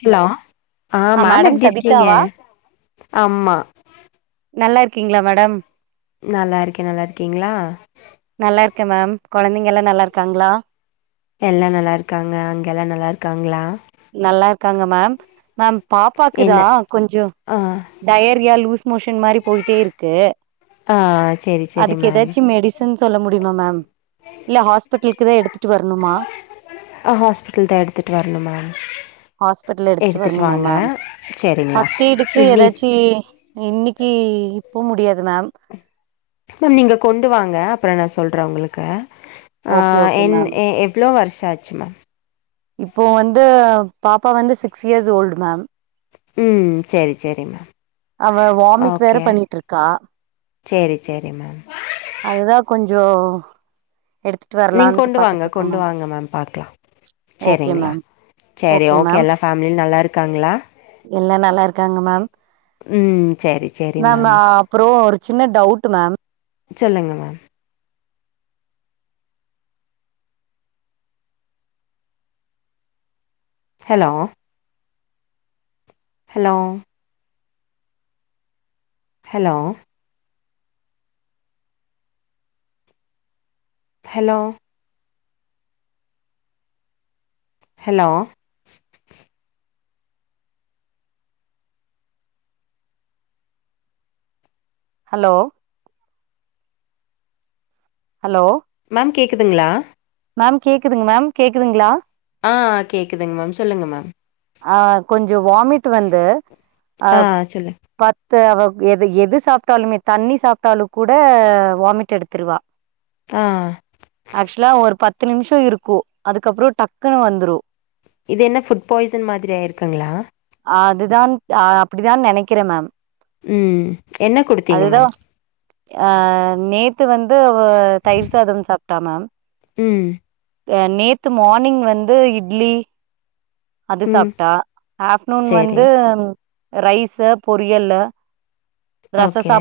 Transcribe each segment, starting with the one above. Hello ஆ ma'am madam எப்டி இருக்கீங்க சபிதாவா ஆமா நல்லா இருக்கீங்க்ளா மேடம் நல்லா இருக்கே நல்லா இருக்கீங்க்ளா நல்லாருக்க மேம் கொழந்தைங்கல்லா நல்லாருக்காங்களா எல்லா நல்லாருக்காங்க அங்க எல்லா நல்லாருக்காங்களா நல்லாருக்காங்க மேம் மேம் பாப்பாக்குதா என்ன கொஞ்சோ ஆ டயரியா லூஸ் மோஷன் மாரி போய்ட்டே இருக்கு ஆ சரி சரி மேம் ம் சொல்ல முடியுமா மேம் [inaudible] இல்ல ஹாஸ்பிட்டலுக்குதா எடுத் ஆ ஹாஸ்பிட்டல்தா எடுத்துட்டு வரணுமா ஹாஸ்பிட்டல் எடுத்துட்டு வரணுமா மேம் சேரிங்களா ஃபர்ஸ்ட் எய்ட்க்கு இனி எதாச்சி இன்னைக்கு இப்ப முடியாது மேம் இப்ப நீங்க கொண்டு வாங்க அப்ற நா சொல்ற உங்களுக்கு ஆ ஓகே ஓகே என் மேம் எ எவ்ளோ வருஷ ஆச்சுமா இப்போ வந்து பாப்பா வந்து சிக்ஸ் இயர்ஸ் ஓல்டு மேம் ம் செரி செரிம்மா அவ வாமிட் வேற பண்ணிட்ருக்கா செரி செரி மேம் அதுதா கொஞ்சோ எடுத்து நீங் கொண்டு வாங்க கொண்டு வாங்க மேம் பாக்லா ஓகே செரிங்களா மேம் செரி ஓகே எல்லா ஃபேமிலில நல்லாருக்காங்ளா எல்லா நல்லாருக்காங்க மேம் ம் செரி மேம் அப்பற ஒரு சின்ன டவுட் மேம் சொல்லுங்க ma'am hello hello hello hello hello hello hello ma'am கேக்குதுங்ளா மேம் கேக்குதுங்க மேம் கேக்குதுங்ளா ஆ கேக்குதுங்க மேம் சொல்லுங்க மேம் ஆ கொஞ்சோ வாமிட் வந்து அ ஆ சொல்லு ப அவ எது எது சாப்ட்டாலுமே தண்ணி சாப்ட்டாலு கூட வாமிட் எடுத்துருவா ஆ ஆக்சுவலா ஒரு பத்து நிமிஷ இருக்கு அதுக்கப்பற டக்குன்னு வந்ரு இது என்ன ஃபுட் பாய்சன் மாதிரி ஆய்ருக்குங்களா அதுதான் அப்டிதான் நெனைக்கிற மேம் ம் என்ன குடுத்தீங்க மேம் அ நேத்து வந்து அவ தயிர் சாதம் சாப்ட்டா மேம் ம் க நேத்து மார்னிங் வந்து இட்லி அது ம் சாப்ட்டா ஆஃப்ர்ட்நூன் சரி வந்து ரைஸ்ஸு பொரியல்லு ஓகே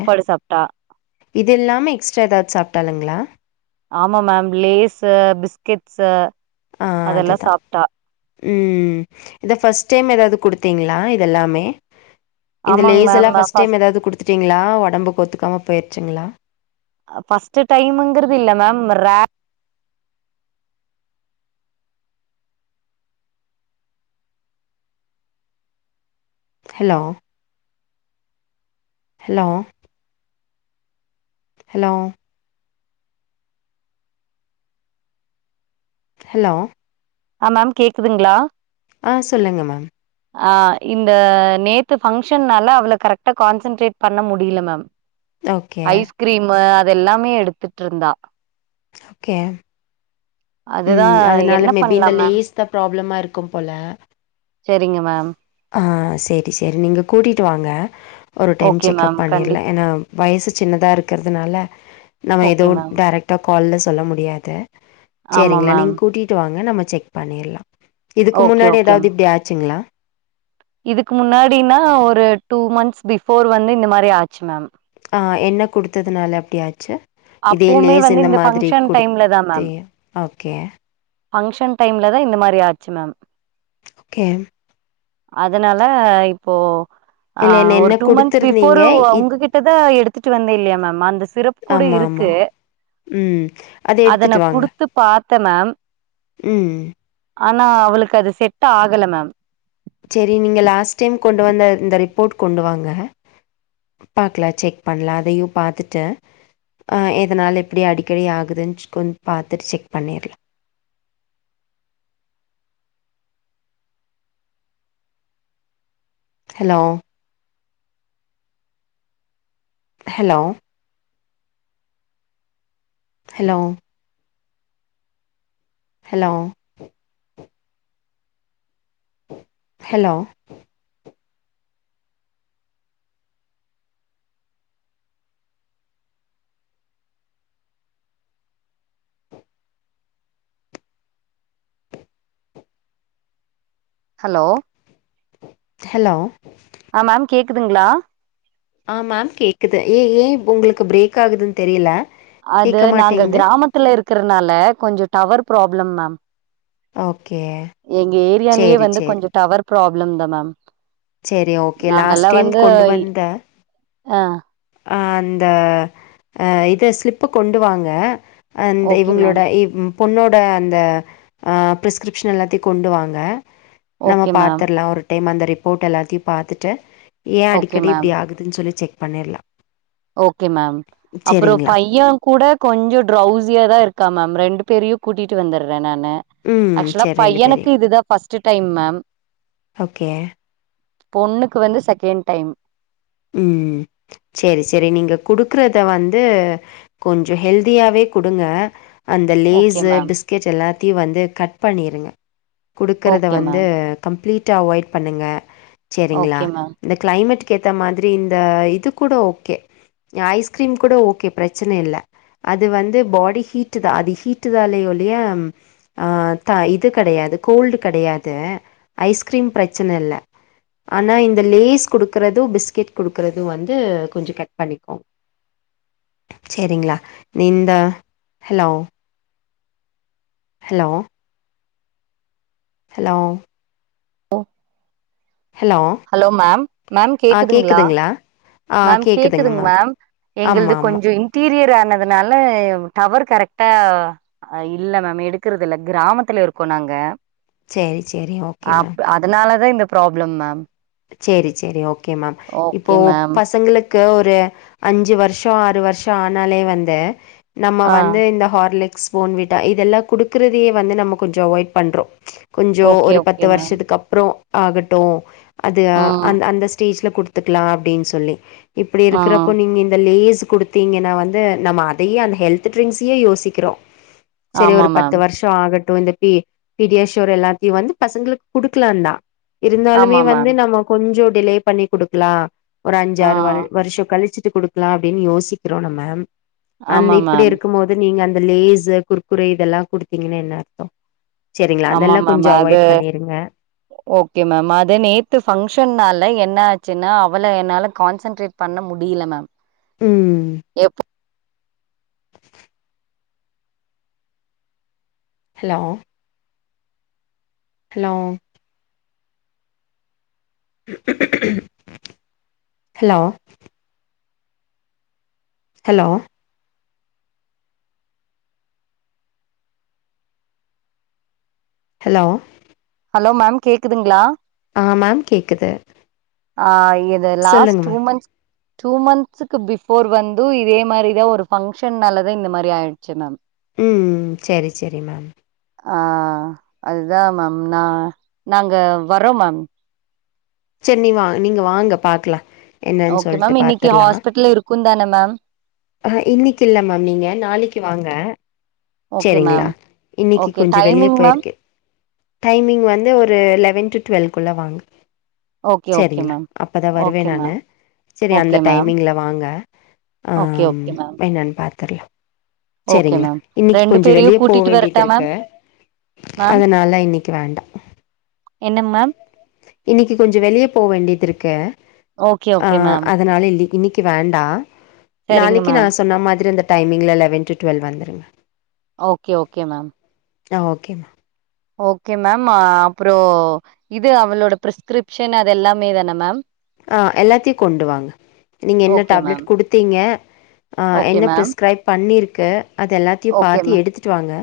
இது இல்லாம எக்ஸ்ட்ரா எதாவது சாப்ட்டாளுங்களா ஆமா மேம் லேஸ்ஸு பிஸ்கட்ஸ்ஸு ஆ அதெல்லா அதுதா சாப்ட்டா ம் இத ஃபஸ்ட் டைம் எதாவ்து குடுத்தீங்ளா இதெல்லாமே இந்த ஆமாங் லேஸ் மேம் எல்லா ஃபஸ்ட் ஃபஸ் டைம் எதாவ்து குடுத்துட்டீங்ளா ஒடம்பு ஒத்துக்காம போயிருச்சுங்ளா ஃபஸ்ட்டு டைம்ங்கிறது இல்ல மேம் ரா ஹலோ ஹலோ ஹலோ ஹலோ ஆ மேம் கேக்குதுங்ளா ஆ சொல்லுங்க மேம் ஆ இந்த நேத்து பங்க்ஷன்னால அவள கரெக்டா கான்சன்ட்ரேட் பண்ண முடிய்ல மேம் ஓகே க்ரீமு அதெல்லாமே எடுத்துட்ருந்தா ஓகே. அதுதா ம் அதனால என்னப் மேபி இந்த லேஸ் தா ப்ராப்ளமா இருக்கும் போல செரிங்க மேம் ஆ சேரி சேரி நீங்க கூட்டிட்டு வாங்க ஒரு டைம் ஓகே செக்கப் மேம் பண்ணிற்லா கண்டிப் ஏனா வயசு சின்னதா இருக்கிறதுனால நம்ம ஓகே எதுவு மேம் டேரக்ட் டா கால்ல சொல்ல முடியாது ஆமா சேரிங்ளா மேம் நீங்க கூட்டிட்டு வாங்க நம்ம செக் பண்ணிற்லா இதுக்கு ஓகே முன்னாடி ஓகே மேம் எதாவ்து இப்டி ஆச்சுங்ளா இதுக்கு முன்னாடினா ஒரு டூ மந்த்ஸ் பிஃபோர் வந்து இந்த மாரி ஆச்சு மேம் ஆ என்ன குடுத்ததுனால அப்டி ஆச்சு இதே அப்பவுமே லேஸ் வந்து இந்த மாதிரி ஃபங்ஷன் டைம்ல குடுத்தே ஓகே ஃபங்க்ஷன் டைம்ல தா இந்த மாரி ஆச்சு மேம் கே அதனால இப்போ ஆ இல்ல என்ன என்ன ஒரு டூ மந்த்ஸ் குடுத்துருந்தீங்க பிஃபோரு அ இத் உங்ககிட் ட்டதா எடுத்துட்டு வந்தே இல்லையா மேம் அந்த சிரப் கூட இருக் மா ம் அத எடுத்துட்டு வாங்க பாத்த மேம் ம் ஆனா அவளுக்கு அது செட் ஆகல மேம் சேரி நீங்க லாஸ்ட் டைம் கொண்டு வந்த இந்த ரிப்போர்ட் கொண்டு வாங்க பாக்லா செக் பண்லா அதையு பாத்துட்டு ஆ எதனால் இப்டி அடிக்கடி ஆகுதுன்னுச்சு கொஞ் பாத்துட்டு செக் பண்ணிற்லா hello hello hello hello hello hello hello ஆ மேம் கேக்குதுங்ளா ஆ மேம் கேக்குது ஏ ஏ உங்களுக்கு பிரேக் ஆகுதுன் தெரியல அது நாங்க கிராமத்துல இருக்கறனால கொஞ்ச டவர் ப்ராப்ளம் மேம் ஓகே எங்க ஏரியாலயே சேரி வந்து சேரி கொஞ்ச டவர் ப்ராப்ளம் தா மேம் சேரி ஓகே லாஸ்ட் நாங்கல்லாம் டைம் வந்து கொண்டு வந்த ஆ அ அந்த அ இத ஸ்லிப்பு கொண்டு வாங்க அந்த ஓகே இவுங்களோட மேம் இவ் பொண்ணோட அந்த ப்ரிஸ்கிரிப்ஷன் எல்லாத்தையு கொண்டு வாங்க நம்ம ஓகே மேம் பாத்தர்லா ஒரு டைம் அந்த ரிப்போர்ட் எல்லாத்தியு பாத்துட்டு ஏ ஓகே அடிக்கடி மேம் இப்டி ஆகுத் துன் சொல்லி செக் பண்ணிர்லா ஓகே மேம் அப்புறோ சேரிங்களா பைய கூட கொஞ்சோ ட்ரௌஸியாதா இருக்கா மேம் ரெண்டு பேரியு கூட்டிட்டு வந்தறே நானு ம் ஆக்சுவலா சேரி ரெண்டு பையனுக்கு பேரையு இதுதா ஃபஸ்ட்டு டைம் மேம் ஓகே பொண்ணுக்கு வந்து செகண்ட் டைம் ம் செரி செரி நீங்க குடுக்குறத வந்து கொஞ்சோ ஹெல்தியாவே குடுங்க அந்த ஓகே லேஸு மேம் பிஸ்கெட் எல்லாத்தியு வந்து கட் பண்ணிருங்க குடுக்கறத ஓகே வந்து மேம் கம்ப்ளீட்டா அவாய்ட் பண்ணுங்க செரிங்ளா ஓகே மேம் இந்த க்ளைமேட்டுக் இந்த மாதிரி இந்த இது கூட ஓகே ஐஸ்கிரீம் கூட ஓகே ப்ரச்சன இல்ல அது வந்து பாடி ஹீட்டுதா அது ஹீட்டு தாலே ஒழிய அ த இது கடையாது கோல்டு கடையாது ஐஸ்கிரீம் ப்ரச்சன இல்ல ஆனா இந்த லேஸ் குடுக்கறத் து பிஸ்கெட் குடுக்கறது வந்து கொஞ்சோ கட் பண்ணிக்கோங் செரிங்ளா இந்த hello hello hello hello ma'am ma'am கேக்குதுங்ளா ஆ மேம் கேக்குதுங்க மேம் கேக்குதுங்களா எங்குள்து ஆமா ஆமா கொஞ்சோ இன்டீரியர் ஆனதுனால டவர் கரெக்டா ஆ இல்ல மேம் எடுக்கறது இல்ல க்ராமத்துல இருக்கோ நாங்க செரி செரி ஓகே மேம் அதுனாலதா இந்த ப்ராப்ளம் மேம் சேரி சேரி ஓகே மேம் இப்போ ஓகே மேம் பசங்களுக் கு ஒரு அஞ்சு வருஷோ ஆறு வருஷோ ஆனாலே வந்து நம்ம ஆ வந்து இந்த ஹார்லிக்ஸ் போன்விட்டா இதெல்லா குடுக்குறதையே வந்து நம்ம கொஞ்சோ அவாய்ட் பண்றோ கொஞ்சோ ஓகே ஒரு ஓகே பத்து மேம் வருஷத்துக்கு அப்றோ ஆகட்டு அது ம் அந்த அந்த ஸ்டேஜ்ல குடுத் துக்லா அப்டின் சொல்லி இப்டி ஆ இருக்கறப்போ நீங்க இந்த லேஸ் குடுத் தீங்கன்னா வந்து நம்ம அதையே அந்த ஹெல்த்து ட்ரிங்க்ஸயே யோசிக்குறோ செரி ஆமா ஒரு பத்து மேம் வர்ஷோ ஆகட்டு இந்த பி பீடியாஷோர் எல்லாத்தையு வந்து பசங்ளுக் குடுக்லாந்தா இருந்தாலுமே ஆமா வந்து மேம் நம்ம கொஞ்சோ டிலே பண்ணி குடுக்கலா ஒரு ஆ அஞ்சாறு வர் வருஷோ கழிச்சிட்டு குடுக்கலா அப்டின் யோசிக்கிறோ நம்ம அந்த ஆமா இப்டி மேம் இருக்கும்மோது நீங்க அந்த லேஸு குறுக்குறே இதெல்லா குடுத்தீங்கனா என்ன அர்த்தோ செரிங்ளா ஆமா அதெல்லா மேம் கொஞ்சோ அது அவாய்ட் பண்ணிருங்க ஓகே மேம் அது நேத்து பங்க்ஷன்னால என்ன ஆச்சுன்னா அவள என்னால கான்சன்ட்ரேட் பண்ண முடில மேம் ம் எப்போ hello hello hello hello hello hello ma'am கேக்குதுங்ளா ஆ மேம் கேக்குது ஆ இது லாஸ்ட் சொல்லுங்க டூ மேம் மன்ஸ் டூ மந்த்ஸுக்கு பிஃபோர் வந்து இதே மாதிரிதா ஒரு ஃபங்க்ஷன்னாலதா இந்த மாரி ஆயிடுச்சுனாங்க ம் செரி செரி மேம் ஆ அதுதா மேம் நா நாங்க வரோ மேம் சேரி நீ வா நீங்க வாங்க பாக்கலா என்னன்னு ஓகே சொல்ட்டு மேம் இன்னைக்கு பாத்துர்லா ஹாஸ்பிடல் இருக்குந்தான மேம் அ இன்னிக்கு இல்ல மேம் நீங்க நாளைக்கு வாங்க ஓகே செரிங்ளா மேம் இன்னிக்கு ஓகே கொஞ்சோ வெளிய டைமிங் மேம் போயிருக்கே டைமிங் வந்து ஒரு லெவன் டு டு்வெல்குள்ள வாங்க ஓகே ஓகே செரிங்ளா மேம் அப்பதா ஓகே வருவன் நானு மேம் செரி அந்த ஓகே மேம் டைமிங்ல வாங்க ஆ ஓகே ஓகே மேம் என்னனு பாத்துரலா ஓகே செரிங்ளா மேம் இன்னிக்கு ரெண்டு கொஞ்சோ பேரையு வெளிய போ கூட்டிட்டு வேண்டிது வரட்டா மேம் இருக்கு மேம் அதனால இன்னிக்கு வேண்டா என்னங் மேம் இன்னிக்கு கொஞ்சோ வெளிய போ வேண்டிது இருக்கு ஓகே ஆ ஓகே மேம் அதனால லி இன்னிக்கு வேண்டா சரிங்க நாளைக்கு நா மேம் சொன்ன மாதிரி அந்த டைமிங்ல லெவன் டு டுவெல் வந்துருங்க ஓகே ஓகே மேம் ஆ ஓகேமா ஓகே மேம் அ அப்றோ இது அவளோட ப்ரிஸ்கிரிப்ஷன் அது எல்லாமேதான மேம் ஆ எல்லாத்தயு கொண்டு வாங்க நீங்க என்ன ஓகே மேம் டேப்லெட் குடுத்தீங்க ஆ ஓகே என்ன மேம் பிரிஸ்கரைப் பண்ணிருக்கு அது எல்லாத்தையு ஓகே பாத்து மேம் எடுத்துட்டு வாங்க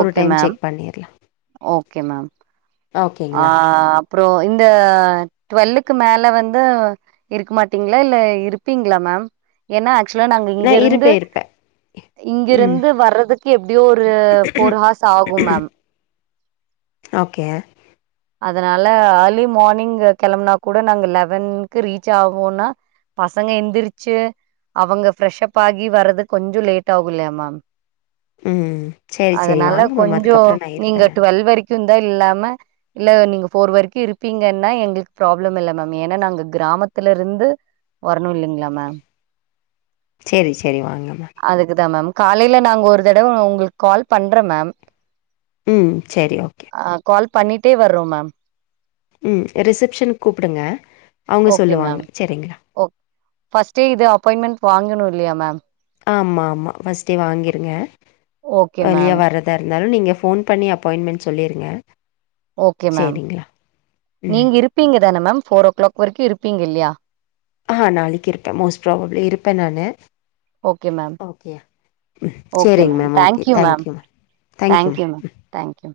ஒரு ஓகே டைம் மேம் செக் பண்ணிர்லா ஓகே மேம் ஆ அப்றோ இந்த டுவெல்லுக்கு மேல வந்து இருக்க மாட்டீங்ளா இல்ல இருப்பீங்ளா மேம் ஏனா ஆக்சுலா நாங்க நான் இங்கிருந்து இருப்பேன் இருப்பேன் ம் இங்கிருந்து வர்றதுக்கு எப்டியோ ஒரு ஃபோர் ஹார்ஸ் ஆகும் மேம் ஓகே அதனால அர்லி மார்னிங் கெளம்பனா கூட நாங்க லெவன்க்கு ரீச் ஆவோனா பசங்க எந்திரிச்சு அவுங்க ஃப்ரெஷ் அப் ஆகி வர்றது கொஞ்சோ லேட் ஆகு இல்லயா மேம் ம் சரி சரி அதனால வாங்க மேம் கொஞ்சோ அதுக்கப்புறம் நான் நீங்க இருப்பேன் நான் டுவெல்வ் வரைக்குந்தா இல்லாம இல்ல நீங்க ஃபோர் வரைக்கு இருப்பீங்கன்னா எங்களுக்கு ப்ராப்ளம் இல்ல மேம் ஏனா நாங்க கிராமத்துலயிருந்து வரணு இல்லைங்ளா மேம் சேரி சேரி வாங்கமா அதுக்குதா மேம் காலைல நாங்க ஒரு தடவ உங்களுக்கு கால் பண்றம் மேம் ம் செரி ஓகே ஆ கால் பண்ணிட்டே வர்றோ மேம் ம் ரிசப்ஷனுக்கு கூப்டுங்க அவுங்க ஓகே சொல்லுவாங்க மேம் சரிங்ளா ஓ ஃபர்ஸ்ட்டே இது அப்பாயின்மெண்ட் வாங்கணு இல்லயா மேம் ஆமாமா ஃபர்ஸ்ட்டே வாங்கிருங்க ஓகே ஏர்லியா மேம், வர தா இருந்தாலு நீங்க ஃபோன் பண்ணி அப்பாயின்மெண்ட் சொல்லிருங்க ஓகே மேம் ம் நீங்க இருப்பீங்க தான மேம் ஃபோர் ஓ கிளாக் வரைக்கும் இருப்பீங்க இல்லையா ஆஹ் நாளைக்கு இருப்பே மோஸ்ட் ப்ராபப்ளி இருப்பே நானு ஓகே மேம், ஓகே ம் ஓகே சரிங்க ma'am okay thank you ma'am. Thank you thank you thank you ma'am thank you